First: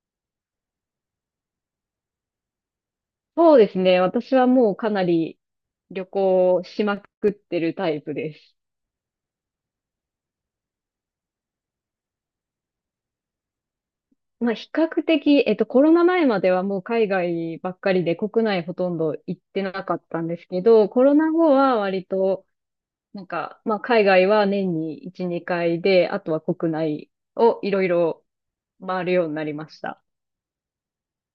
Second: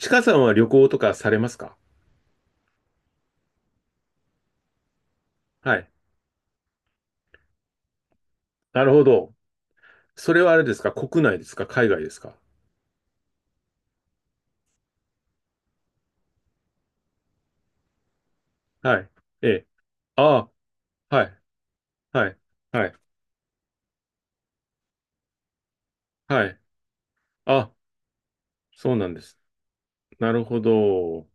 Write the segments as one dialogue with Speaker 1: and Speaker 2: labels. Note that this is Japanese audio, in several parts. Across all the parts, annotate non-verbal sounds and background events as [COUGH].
Speaker 1: ちかさんは旅行とかされますか？
Speaker 2: そうですね。私はもうかなり
Speaker 1: はい。
Speaker 2: 旅行しまくってるタイプです。
Speaker 1: なるほど。それはあれですか？国内ですか？海外ですか？
Speaker 2: まあ比較的、コロナ前まではもう海外ばっかりで国内ほとん
Speaker 1: はい。
Speaker 2: ど行っ
Speaker 1: え
Speaker 2: て
Speaker 1: え。
Speaker 2: なかったんです
Speaker 1: あ
Speaker 2: けど、コロ
Speaker 1: あ、は
Speaker 2: ナ
Speaker 1: い。
Speaker 2: 後は割
Speaker 1: はい。
Speaker 2: と
Speaker 1: はい。
Speaker 2: なんか、まあ海外は年に1、2回で、あとは
Speaker 1: はい。
Speaker 2: 国内をい
Speaker 1: あ、
Speaker 2: ろいろ
Speaker 1: そう
Speaker 2: 回
Speaker 1: な
Speaker 2: る
Speaker 1: んで
Speaker 2: ように
Speaker 1: す。
Speaker 2: なりました。
Speaker 1: なるほど。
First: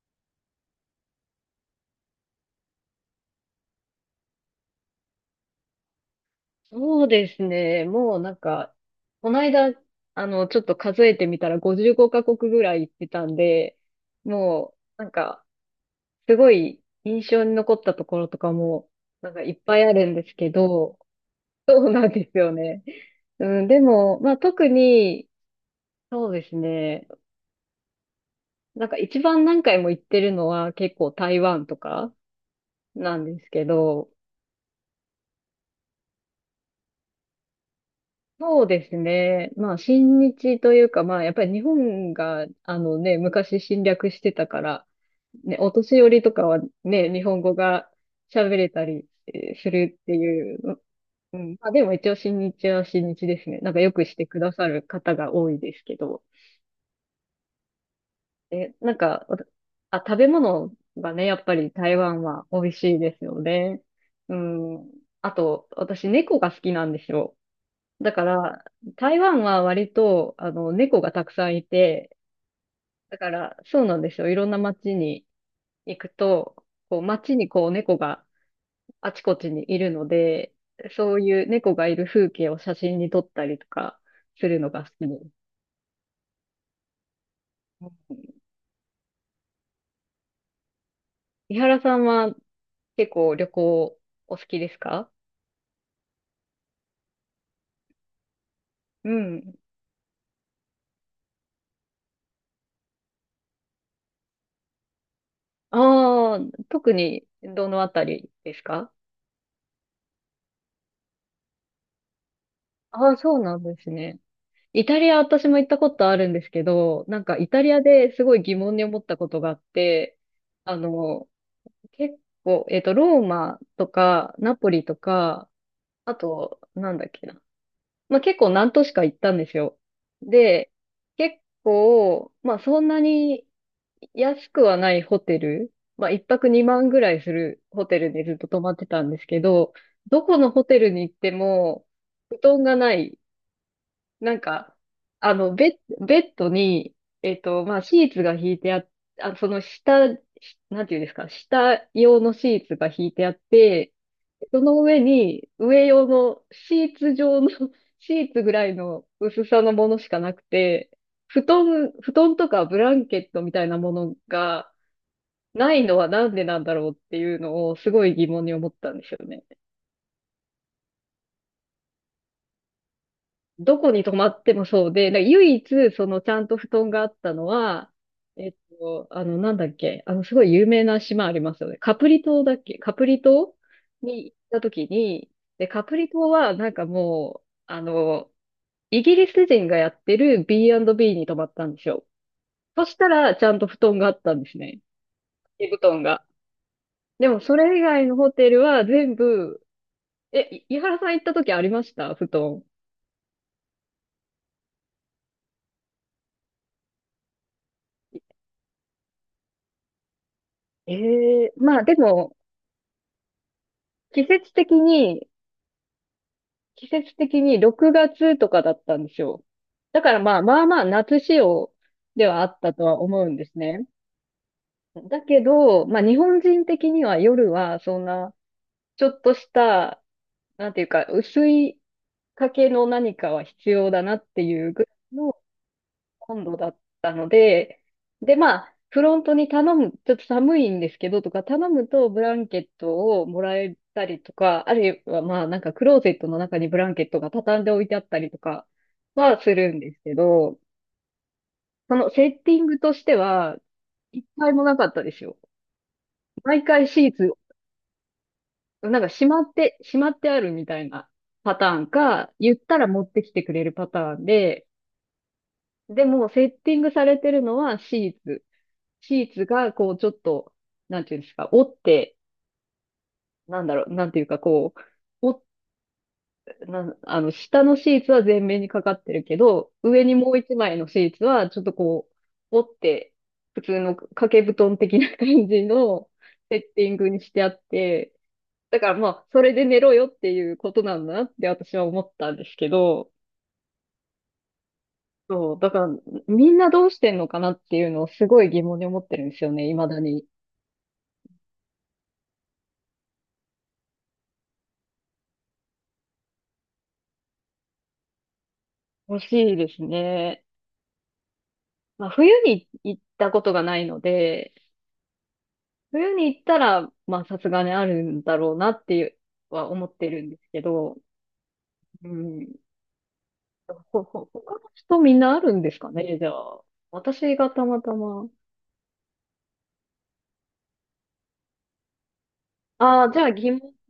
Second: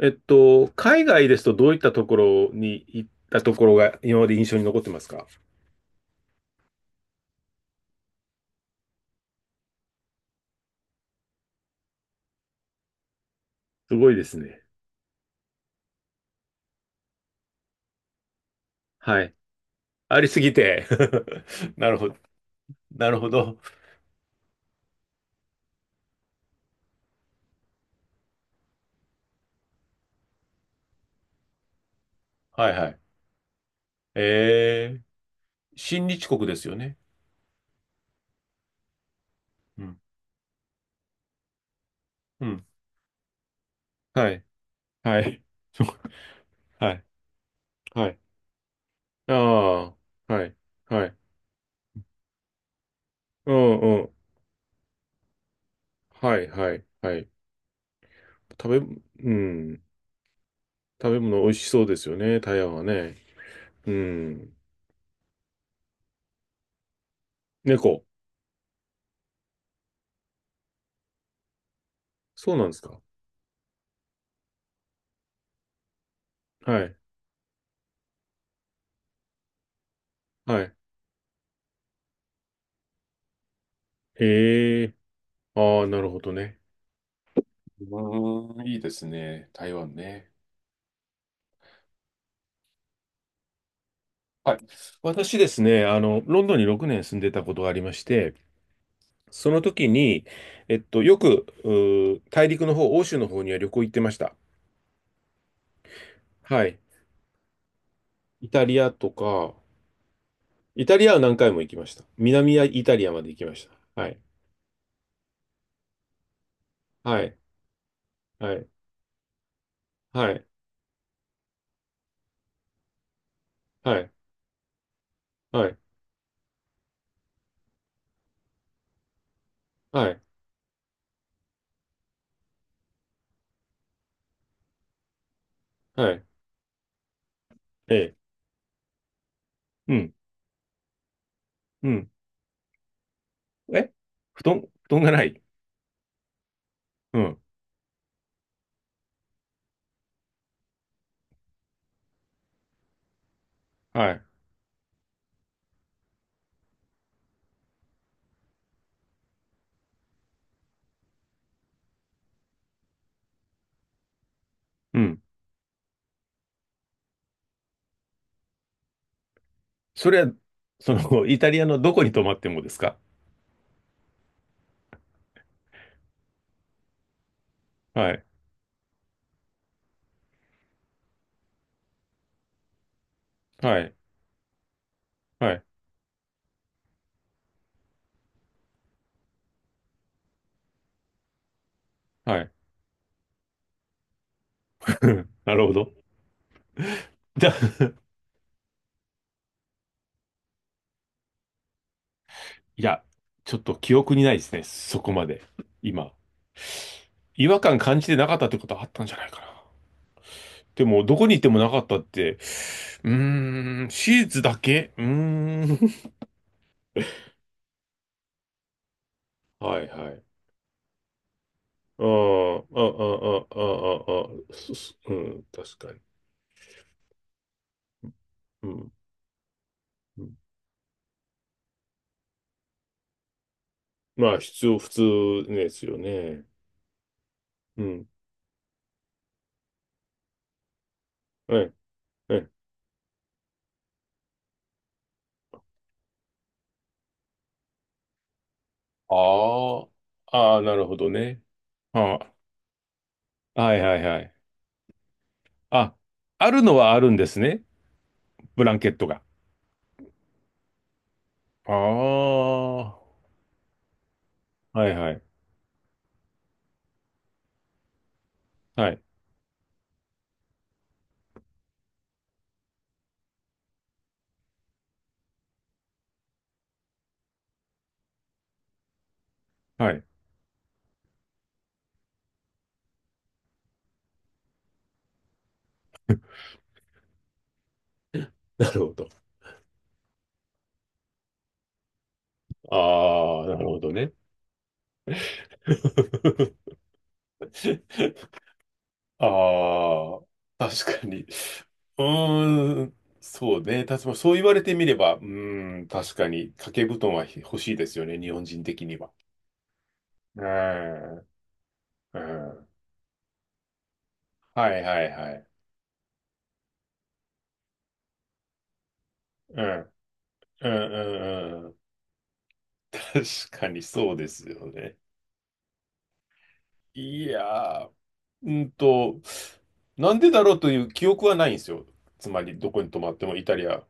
Speaker 1: 海外ですとどういったところに行ったところが今まで印象に残ってますか？
Speaker 2: そうですね。もうなんか、この間、ちょっと数えてみたら55カ国ぐらい行ってたんで、
Speaker 1: すごいですね。
Speaker 2: もう、なんか、すごい印象に残ったところとかも、
Speaker 1: は
Speaker 2: なん
Speaker 1: い。
Speaker 2: かいっぱいあるん
Speaker 1: あ
Speaker 2: で
Speaker 1: り
Speaker 2: す
Speaker 1: す
Speaker 2: け
Speaker 1: ぎて。
Speaker 2: ど、
Speaker 1: [LAUGHS]
Speaker 2: そ
Speaker 1: な
Speaker 2: う
Speaker 1: るほ
Speaker 2: なん
Speaker 1: ど。
Speaker 2: ですよね。
Speaker 1: なるほど。
Speaker 2: うん、でも、まあ特に、そうですね。なんか一番何回も行ってるのは結構台湾とか
Speaker 1: はいはい。
Speaker 2: なんですけど、
Speaker 1: えー、親日国ですよね。
Speaker 2: そうですね。まあ
Speaker 1: うん。
Speaker 2: 親日というか、まあやっぱり日本
Speaker 1: う
Speaker 2: が、
Speaker 1: ん。
Speaker 2: あのね、昔侵略し
Speaker 1: は
Speaker 2: て
Speaker 1: い。
Speaker 2: たから、
Speaker 1: はい。
Speaker 2: ね、お年寄りとかは
Speaker 1: [LAUGHS] はい。
Speaker 2: ね、日本語が
Speaker 1: はい。
Speaker 2: 喋れたり
Speaker 1: あ
Speaker 2: するって
Speaker 1: あ、は
Speaker 2: い
Speaker 1: い、
Speaker 2: う。
Speaker 1: はい。
Speaker 2: うん。まあでも一応新日は新日です
Speaker 1: う
Speaker 2: ね。なん
Speaker 1: ん
Speaker 2: かよ
Speaker 1: う
Speaker 2: く
Speaker 1: ん。
Speaker 2: してくださる方が多いですけど。
Speaker 1: はい、はい、はい。食
Speaker 2: え、なん
Speaker 1: べ、
Speaker 2: か、
Speaker 1: う
Speaker 2: わた
Speaker 1: ん。
Speaker 2: あ、食べ物
Speaker 1: 食
Speaker 2: が
Speaker 1: べ
Speaker 2: ね、や
Speaker 1: 物
Speaker 2: っ
Speaker 1: 美
Speaker 2: ぱ
Speaker 1: 味し
Speaker 2: り
Speaker 1: そうで
Speaker 2: 台
Speaker 1: すよ
Speaker 2: 湾
Speaker 1: ね、
Speaker 2: は
Speaker 1: 台
Speaker 2: 美味
Speaker 1: 湾は
Speaker 2: しいで
Speaker 1: ね。
Speaker 2: すよね。
Speaker 1: う
Speaker 2: う
Speaker 1: ん。
Speaker 2: ん。あと、私猫が好きなんですよ。
Speaker 1: 猫。
Speaker 2: だから、台湾は割と、猫がたくさんいて、
Speaker 1: そうなんですか。
Speaker 2: だから、そうなんですよ。いろんな街に行くと、
Speaker 1: はい、
Speaker 2: こう、街にこう、猫があちこちにいるので、
Speaker 1: はい。
Speaker 2: そういう猫がいる風景を写真に撮ったりとかするの
Speaker 1: へ
Speaker 2: が好
Speaker 1: え。
Speaker 2: きです。
Speaker 1: ああ、なるほどね。うーん、いいですね。台湾ね。
Speaker 2: 伊原さんは結構旅行お好
Speaker 1: はい。
Speaker 2: きですか？
Speaker 1: 私ですね、ロンドンに6年住んでたことがありまして、
Speaker 2: う
Speaker 1: そ
Speaker 2: ん。
Speaker 1: の時に、よく、大陸の方、欧州の方には旅行行ってました。
Speaker 2: ああ、
Speaker 1: はい。
Speaker 2: 特にどのあたり
Speaker 1: イ
Speaker 2: です
Speaker 1: タリ
Speaker 2: か？
Speaker 1: アとか、イタリアは何回も行きました。南イタリ
Speaker 2: あ
Speaker 1: ア
Speaker 2: あ、
Speaker 1: まで
Speaker 2: そ
Speaker 1: 行
Speaker 2: う
Speaker 1: きま
Speaker 2: なん
Speaker 1: し
Speaker 2: です
Speaker 1: た。はい。
Speaker 2: ね。イタリア私も行ったことあるんですけど、な
Speaker 1: は
Speaker 2: んか
Speaker 1: い。
Speaker 2: イタリアですごい
Speaker 1: は
Speaker 2: 疑
Speaker 1: い。
Speaker 2: 問に思ったことがあって、
Speaker 1: はい。
Speaker 2: あの、結構、ローマと
Speaker 1: はい。
Speaker 2: か、ナポリとか、
Speaker 1: はい。
Speaker 2: あと、なんだっけな。まあ結構何都市か行ったんですよ。
Speaker 1: はい。
Speaker 2: で、結構、まあそんなに安くはないホテル、まあ
Speaker 1: は
Speaker 2: 一
Speaker 1: い。
Speaker 2: 泊2万ぐらいするホ
Speaker 1: え
Speaker 2: テル
Speaker 1: え。
Speaker 2: でずっと泊まってたんですけど、
Speaker 1: うん。
Speaker 2: どこのホテルに行っても、
Speaker 1: うん。
Speaker 2: 布団がない。
Speaker 1: え。
Speaker 2: なん
Speaker 1: 布団、
Speaker 2: か、
Speaker 1: 布団がな
Speaker 2: あ
Speaker 1: い。
Speaker 2: の、ベベッドに、
Speaker 1: うん。
Speaker 2: まあシーツが敷いてあっ、あ、その下、なんていうんですか、下用のシーツが敷いてあって、
Speaker 1: はい。
Speaker 2: その上に、上用のシーツ状の [LAUGHS] シーツぐらいの薄さのものしかなくて、布団とかブランケットみたいなものが
Speaker 1: うん。
Speaker 2: ないのはなんでなんだろうっていうのをすごい疑問に思ったんですよね。
Speaker 1: それは、[LAUGHS] イタリアのどこに泊まってもですか？
Speaker 2: どこに泊まってもそうで、なんか唯一そのちゃんと布団があったのは、
Speaker 1: はい。
Speaker 2: えっなんだっけ、すごい有名な島ありますよね。カプリ島だっけ、カプリ島
Speaker 1: はい。
Speaker 2: に行った時に、
Speaker 1: はい。
Speaker 2: で、カプリ島はなんかもう、イギリス人がやってる B&B に泊まったんですよ。
Speaker 1: はい。
Speaker 2: そしたら、ちゃんと布団があったんですね。
Speaker 1: [LAUGHS] な
Speaker 2: 掛
Speaker 1: る
Speaker 2: け
Speaker 1: ほ
Speaker 2: 布団
Speaker 1: ど。
Speaker 2: が。で
Speaker 1: [LAUGHS]
Speaker 2: も、
Speaker 1: じゃ
Speaker 2: それ以
Speaker 1: あ、
Speaker 2: 外のホテルは全部、井原さん行った時ありました、布団？
Speaker 1: いや、ちょっと記憶にないですね。そこまで。今。違和感感じてなかったってことはあったんじゃないかな。で
Speaker 2: え
Speaker 1: も、どこに行って
Speaker 2: え
Speaker 1: も
Speaker 2: ー
Speaker 1: なか
Speaker 2: まあ
Speaker 1: っ
Speaker 2: で
Speaker 1: たって、
Speaker 2: も、
Speaker 1: うーん、シ
Speaker 2: 季
Speaker 1: ー
Speaker 2: 節
Speaker 1: だ
Speaker 2: 的
Speaker 1: けうー
Speaker 2: に、
Speaker 1: ん。
Speaker 2: 季節的に6月とかだったんですよ。
Speaker 1: [LAUGHS] はい
Speaker 2: だ
Speaker 1: は
Speaker 2: から
Speaker 1: い。
Speaker 2: まあまあまあ夏仕様
Speaker 1: ああ、
Speaker 2: ではあった
Speaker 1: ああ、
Speaker 2: とは思うんです
Speaker 1: あ
Speaker 2: ね。
Speaker 1: あ、ああ、そそう
Speaker 2: だけ
Speaker 1: ん、確
Speaker 2: ど、
Speaker 1: か
Speaker 2: ま
Speaker 1: に。
Speaker 2: あ日本人的には夜はそんな、
Speaker 1: うん。
Speaker 2: ちょっとした
Speaker 1: うん。
Speaker 2: なんていうか、薄い掛けの何かは必要だなっ
Speaker 1: まあ、
Speaker 2: て
Speaker 1: 必
Speaker 2: いう
Speaker 1: 要、
Speaker 2: ぐ
Speaker 1: 普
Speaker 2: ら
Speaker 1: 通
Speaker 2: いの
Speaker 1: ですよね。
Speaker 2: 温度だったの
Speaker 1: う
Speaker 2: で、
Speaker 1: ん。
Speaker 2: で、まあ、フロントに頼む、ちょっと寒いんですけどとか、頼
Speaker 1: はい。
Speaker 2: むとブラ
Speaker 1: は
Speaker 2: ン
Speaker 1: い。
Speaker 2: ケットをもらえたりとか、あるいはまあ、なんかクローゼットの中にブランケットが畳んで置いてあったりとかはするん
Speaker 1: あ
Speaker 2: ですけ
Speaker 1: あ、あ
Speaker 2: ど、
Speaker 1: あ、なるほどね。
Speaker 2: その
Speaker 1: あ
Speaker 2: セッティングとしては、
Speaker 1: あ、はいはいは
Speaker 2: 一
Speaker 1: い。
Speaker 2: 回もなかったですよ。
Speaker 1: あ、ある
Speaker 2: 毎
Speaker 1: の
Speaker 2: 回
Speaker 1: はあ
Speaker 2: シ
Speaker 1: る
Speaker 2: ー
Speaker 1: んで
Speaker 2: ツ
Speaker 1: すね。ブランケッ
Speaker 2: なん
Speaker 1: ト
Speaker 2: か
Speaker 1: が。
Speaker 2: しまってあるみたいなパタ
Speaker 1: あ
Speaker 2: ーンか、言ったら持っ
Speaker 1: あ、
Speaker 2: てきてくれるパターンで、
Speaker 1: はいはい。
Speaker 2: でもセッティングされてるのはシーツ。
Speaker 1: はい。
Speaker 2: シーツがこうちょっと、なんていうんですか、折って、なんだろう、なんていうかこう、折っなん、あの、下のシーツは全面にかかってるけど、
Speaker 1: はい。
Speaker 2: 上にもう一枚のシーツはちょっとこう、折って、普通の掛け布団的な感じのセッティングにしてあって、
Speaker 1: な
Speaker 2: だ
Speaker 1: る
Speaker 2: か
Speaker 1: ほ
Speaker 2: らま
Speaker 1: ど。
Speaker 2: あ、それで寝ろよっていうことなんだなって私は思ったんですけど、
Speaker 1: ああ、なるほどね。
Speaker 2: そう、だからみん
Speaker 1: [LAUGHS]
Speaker 2: などうしてんのかなっていうのをすごい疑問に思って
Speaker 1: あ
Speaker 2: るんですよね、未だに。
Speaker 1: あ、確かに。うーん、そうね。確かに、そう言われてみれば、うーん、確かに、掛け布団は欲しいですよね、日本人的には。
Speaker 2: 欲しいです
Speaker 1: う
Speaker 2: ね。
Speaker 1: ーん、
Speaker 2: まあ、
Speaker 1: う
Speaker 2: 冬
Speaker 1: ん。
Speaker 2: に行ったことがないので、
Speaker 1: はいはいはい。
Speaker 2: 冬に行ったら、まあ、さすがにあるんだろうなっていう
Speaker 1: う
Speaker 2: は思
Speaker 1: ん、
Speaker 2: ってるんですけ
Speaker 1: うん、う
Speaker 2: ど、
Speaker 1: ん、うん。
Speaker 2: うん。
Speaker 1: 確かにそうで
Speaker 2: 他
Speaker 1: す
Speaker 2: の
Speaker 1: よね。
Speaker 2: 人みんなあるんですかね、じゃあ。
Speaker 1: い
Speaker 2: 私がたま
Speaker 1: やー、
Speaker 2: たま。
Speaker 1: うんと、なんでだろうという記憶はないんですよ。つまり、どこに泊
Speaker 2: あ
Speaker 1: ま
Speaker 2: あ、
Speaker 1: っ
Speaker 2: じゃ
Speaker 1: て
Speaker 2: あ
Speaker 1: もイタリア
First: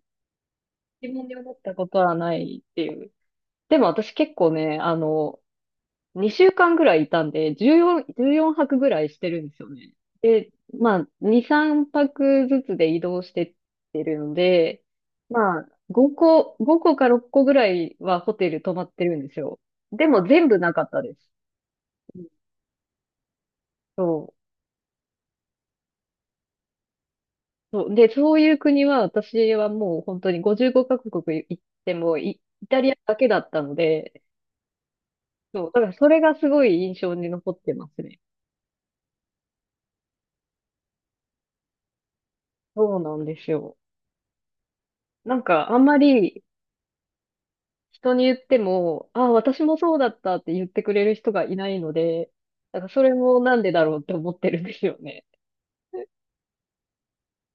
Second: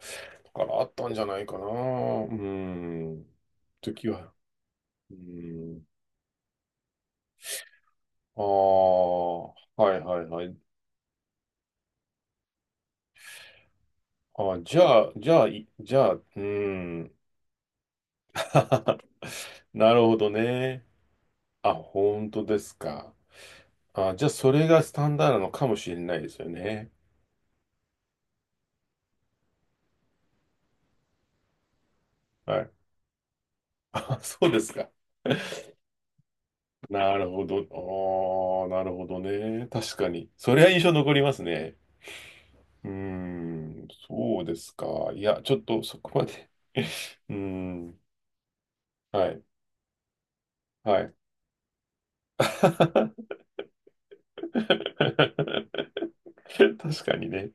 Speaker 1: からあった
Speaker 2: 疑
Speaker 1: んじゃ
Speaker 2: 問に
Speaker 1: ない
Speaker 2: 思
Speaker 1: か
Speaker 2: っ
Speaker 1: な。う
Speaker 2: たことは
Speaker 1: ー
Speaker 2: ないっていう。
Speaker 1: ん、
Speaker 2: でも
Speaker 1: 時
Speaker 2: 私
Speaker 1: は。
Speaker 2: 結構ね、
Speaker 1: うーん。
Speaker 2: 2週間ぐらいいたんで、
Speaker 1: ああ、
Speaker 2: 14泊ぐらいしてるん
Speaker 1: は
Speaker 2: ですよね。
Speaker 1: いはいはい。
Speaker 2: まあ、2、3泊ずつで移動してってるの
Speaker 1: ああ、じゃ
Speaker 2: で、
Speaker 1: あ、じゃあ、
Speaker 2: まあ、
Speaker 1: いじゃ
Speaker 2: 5
Speaker 1: あ、うー
Speaker 2: 個、5個か
Speaker 1: ん。
Speaker 2: 6個ぐらいはホテル泊まっ
Speaker 1: [LAUGHS]
Speaker 2: てるんですよ。
Speaker 1: なる
Speaker 2: で
Speaker 1: ほ
Speaker 2: も
Speaker 1: ど
Speaker 2: 全部なか
Speaker 1: ね。
Speaker 2: ったです。
Speaker 1: あ、
Speaker 2: うん。
Speaker 1: 本当ですか。あ、じゃあ、
Speaker 2: そ
Speaker 1: それがスタンダードなのかもしれないですよね。
Speaker 2: う。そう。で、そういう国は私はもう本当に55カ国行っても
Speaker 1: は
Speaker 2: イ
Speaker 1: い。
Speaker 2: タリアだけだったの
Speaker 1: [LAUGHS] あ、
Speaker 2: で、
Speaker 1: そうですか。
Speaker 2: そ
Speaker 1: [LAUGHS]
Speaker 2: う。だからそれがすごい印象
Speaker 1: な
Speaker 2: に
Speaker 1: るほ
Speaker 2: 残っ
Speaker 1: ど。
Speaker 2: てますね。
Speaker 1: ああ、なるほどね。確かに。それは印象残りますね。うー
Speaker 2: そうなんですよ。
Speaker 1: ん、そうですか。い
Speaker 2: な
Speaker 1: や、
Speaker 2: ん
Speaker 1: ちょっ
Speaker 2: かあ
Speaker 1: と
Speaker 2: んま
Speaker 1: そこま
Speaker 2: り
Speaker 1: で。うーん、
Speaker 2: 人に言っても、あ
Speaker 1: は
Speaker 2: あ、
Speaker 1: い、
Speaker 2: 私もそうだったって言ってく
Speaker 1: は
Speaker 2: れ
Speaker 1: い。
Speaker 2: る人がいないので、
Speaker 1: [LAUGHS]
Speaker 2: なんかそれもなんでだろうって思ってるんですよね。
Speaker 1: 確かにね。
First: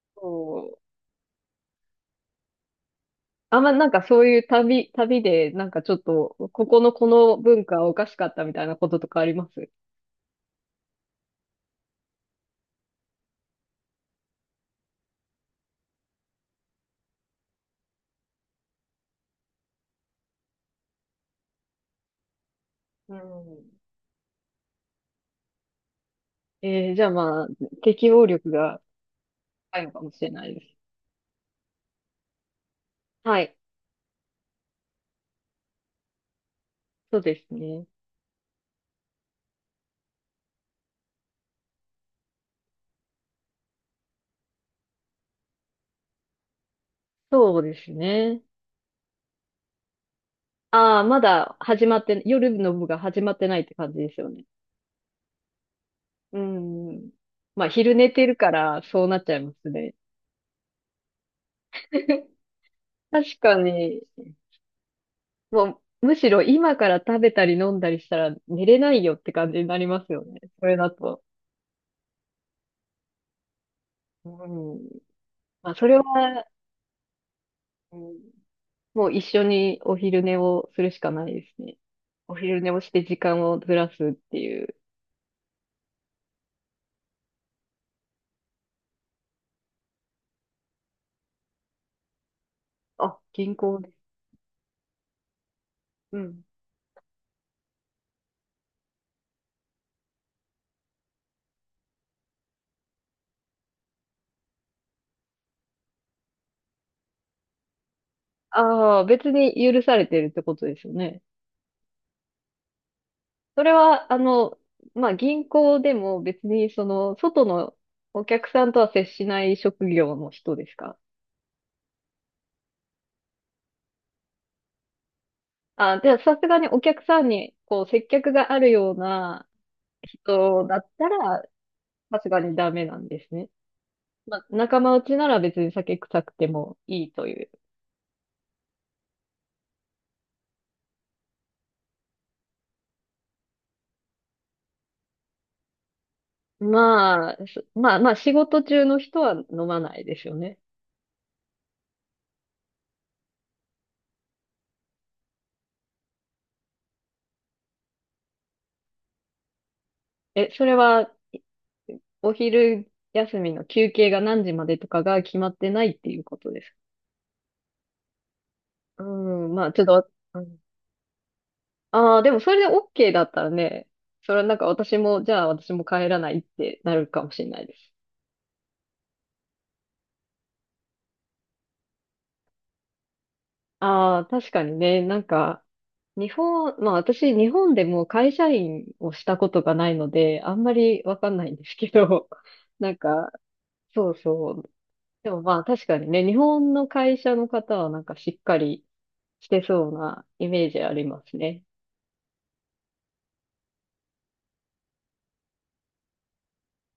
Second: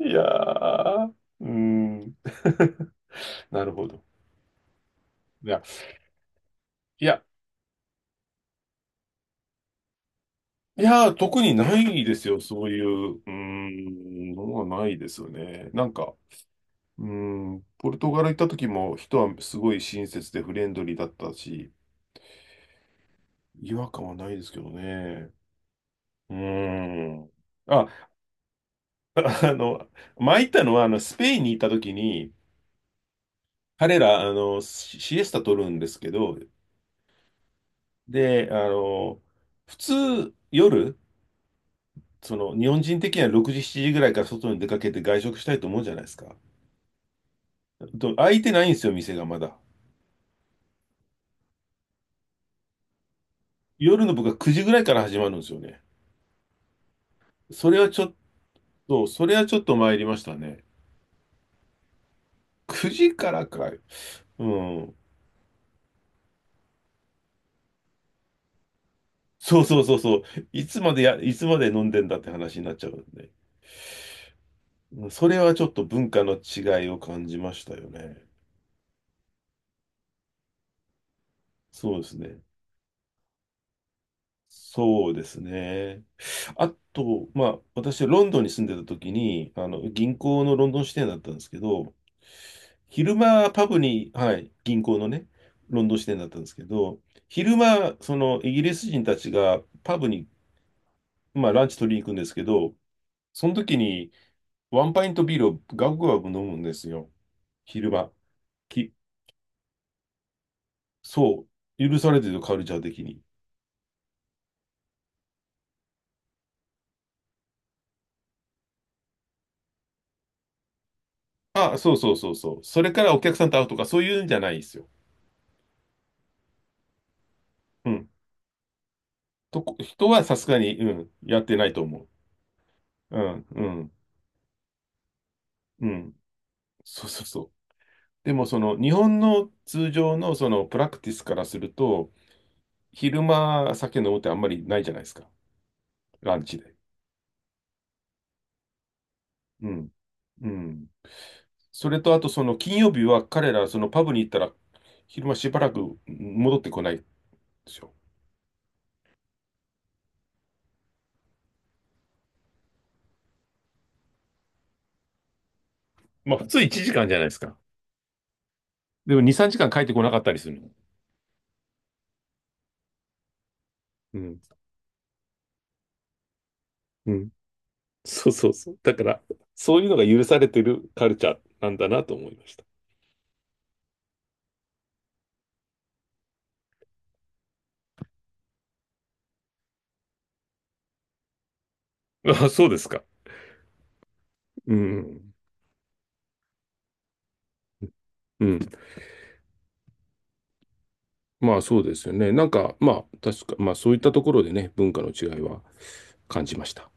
Speaker 1: いや
Speaker 2: そう。
Speaker 1: ー、うーん。[LAUGHS]
Speaker 2: あん
Speaker 1: なる
Speaker 2: ま
Speaker 1: ほ
Speaker 2: なん
Speaker 1: ど。
Speaker 2: かそういう旅
Speaker 1: い
Speaker 2: で
Speaker 1: や、
Speaker 2: なんかちょっと、ここの
Speaker 1: い
Speaker 2: こ
Speaker 1: や、
Speaker 2: の文化はおかしかったみたいなこととかあります？
Speaker 1: いやー、特にないですよ。そういう、うーん、のはないですよね。なんか、うーん、ポルトガル行った時も人はすごい親切でフレンドリーだったし、
Speaker 2: うん。
Speaker 1: 違和感はないですけどね。うー
Speaker 2: じゃあ
Speaker 1: ん。
Speaker 2: まあ、
Speaker 1: あ、
Speaker 2: 適応力が
Speaker 1: [LAUGHS] あ
Speaker 2: 高い
Speaker 1: の、
Speaker 2: のかもしれ
Speaker 1: 前
Speaker 2: な
Speaker 1: 行っ
Speaker 2: いで
Speaker 1: たの
Speaker 2: す。
Speaker 1: は、スペインに行った時に、
Speaker 2: はい。
Speaker 1: 彼ら、シシエスタ取るんですけど、
Speaker 2: そうですね。
Speaker 1: で、普通、夜、その日本人的には6時、7時ぐらいから外に出かけて外食したいと思うじゃないですか。
Speaker 2: そうです
Speaker 1: と開い
Speaker 2: ね。
Speaker 1: てないんですよ、店がまだ。
Speaker 2: ああ、まだ始まって、夜の部が始まってないって感じ
Speaker 1: 夜
Speaker 2: で
Speaker 1: の
Speaker 2: す
Speaker 1: 僕
Speaker 2: よ
Speaker 1: は
Speaker 2: ね。
Speaker 1: 9時ぐらいから始まるんですよね。
Speaker 2: うん。まあ、
Speaker 1: それは
Speaker 2: 昼
Speaker 1: ちょ
Speaker 2: 寝
Speaker 1: っ
Speaker 2: てるから、そうなっ
Speaker 1: そ
Speaker 2: ち
Speaker 1: れ
Speaker 2: ゃい
Speaker 1: は
Speaker 2: ま
Speaker 1: ちょっ
Speaker 2: す
Speaker 1: と
Speaker 2: ね。
Speaker 1: 参りましたね。
Speaker 2: [LAUGHS]
Speaker 1: 9時か
Speaker 2: 確
Speaker 1: ら
Speaker 2: か
Speaker 1: かい。
Speaker 2: に、
Speaker 1: うん。
Speaker 2: もう、むしろ今から食べたり飲んだりしたら寝れないよって感じ
Speaker 1: そう
Speaker 2: にな
Speaker 1: そう
Speaker 2: り
Speaker 1: そう
Speaker 2: ます
Speaker 1: そう。
Speaker 2: よね。それだと。
Speaker 1: いつまで飲んでんだって話になっちゃうんで。
Speaker 2: うん。
Speaker 1: それはちょ
Speaker 2: ま
Speaker 1: っ
Speaker 2: あ、
Speaker 1: と
Speaker 2: それは、
Speaker 1: 文化の違いを感じましたよ
Speaker 2: うん、
Speaker 1: ね。
Speaker 2: もう一緒にお昼寝をするしかないですね。
Speaker 1: そうです
Speaker 2: お
Speaker 1: ね。
Speaker 2: 昼寝をして時間をずらすっていう。
Speaker 1: そうですね。あと、まあ、私はロンドンに住んでた時に、銀行のロンドン支店だったんですけど、昼
Speaker 2: あ、
Speaker 1: 間
Speaker 2: 銀
Speaker 1: パブ
Speaker 2: 行です。
Speaker 1: に、はい、銀行のね、ロンドン支店
Speaker 2: う
Speaker 1: だったん
Speaker 2: ん。
Speaker 1: ですけど、昼間、そのイギリス人たちがパブに、まあ、ランチ取りに行くんですけど、その時にワンパイントビールをガブガブ飲むんですよ。昼間。き、
Speaker 2: ああ、別に許されてるってことですよね。
Speaker 1: そう、許されてるカルチャー的に。
Speaker 2: それは、まあ、銀行でも別に、その、外のお客さんとは接しない職業の人ですか？
Speaker 1: あ、そうそうそうそう。それからお客さんと会うとか、そういうんじゃないですよ。
Speaker 2: あ、じゃあ、さすがにお客さんに、こう、
Speaker 1: う
Speaker 2: 接
Speaker 1: ん
Speaker 2: 客があるような
Speaker 1: とこ、人はさすが
Speaker 2: 人
Speaker 1: に、
Speaker 2: だ
Speaker 1: う
Speaker 2: った
Speaker 1: ん、や
Speaker 2: ら、
Speaker 1: ってないと思
Speaker 2: さすがにダメなん
Speaker 1: う。う
Speaker 2: です
Speaker 1: ん、
Speaker 2: ね。
Speaker 1: うん、
Speaker 2: まあ、仲間内なら別に
Speaker 1: う
Speaker 2: 酒
Speaker 1: ん。
Speaker 2: 臭くてもい
Speaker 1: そう
Speaker 2: い
Speaker 1: そう
Speaker 2: と
Speaker 1: そ
Speaker 2: いう。
Speaker 1: う。でも、その、日本の通常の、その、プラクティスからすると、昼間、酒飲むってあんまりないじゃないですか。ランチで。
Speaker 2: まあ、まあ、仕事中の人は飲
Speaker 1: う
Speaker 2: ま
Speaker 1: ん、
Speaker 2: ないですよ
Speaker 1: う
Speaker 2: ね。
Speaker 1: ん。それと、あと、その、金曜日は彼ら、その、パブに行ったら、昼間しばらく戻ってこないんでしょ。
Speaker 2: え、それは、お昼休みの休憩が何時までとかが決まってないっていう
Speaker 1: ま
Speaker 2: こ
Speaker 1: あ、普
Speaker 2: と
Speaker 1: 通
Speaker 2: ですか？
Speaker 1: 1時間じゃないですか。
Speaker 2: う
Speaker 1: でも、2、3
Speaker 2: ん、
Speaker 1: 時
Speaker 2: ま
Speaker 1: 間
Speaker 2: あ、
Speaker 1: 帰
Speaker 2: ちょ
Speaker 1: っ
Speaker 2: っと
Speaker 1: てこ
Speaker 2: わ、
Speaker 1: なかったり
Speaker 2: う
Speaker 1: す
Speaker 2: ん、
Speaker 1: るの。
Speaker 2: ああ、でもそれで OK だったらね、
Speaker 1: う
Speaker 2: それ
Speaker 1: ん。
Speaker 2: はなんか私も、じゃあ私も帰らないってなる
Speaker 1: う
Speaker 2: か
Speaker 1: ん。
Speaker 2: もしれないです。
Speaker 1: そうそうそう。だから、そういうのが許されてるカルチャーなんだなと思いまし
Speaker 2: ああ、確かにね、なんか、日本、まあ私、日本でもう会社員をしたことがないので、あんまりわかんないんですけど、
Speaker 1: た。あ、
Speaker 2: [LAUGHS]
Speaker 1: そうです
Speaker 2: なん
Speaker 1: か。
Speaker 2: か、そうそう。
Speaker 1: う
Speaker 2: で
Speaker 1: ん。
Speaker 2: もまあ確かにね、日本の会社の方はなんかしっ
Speaker 1: う
Speaker 2: か
Speaker 1: ん。
Speaker 2: りしてそうなイメージあります
Speaker 1: まあ
Speaker 2: ね。
Speaker 1: そうですよね。なんか、まあ確か、まあそういったところでね、文化の違いは感じました。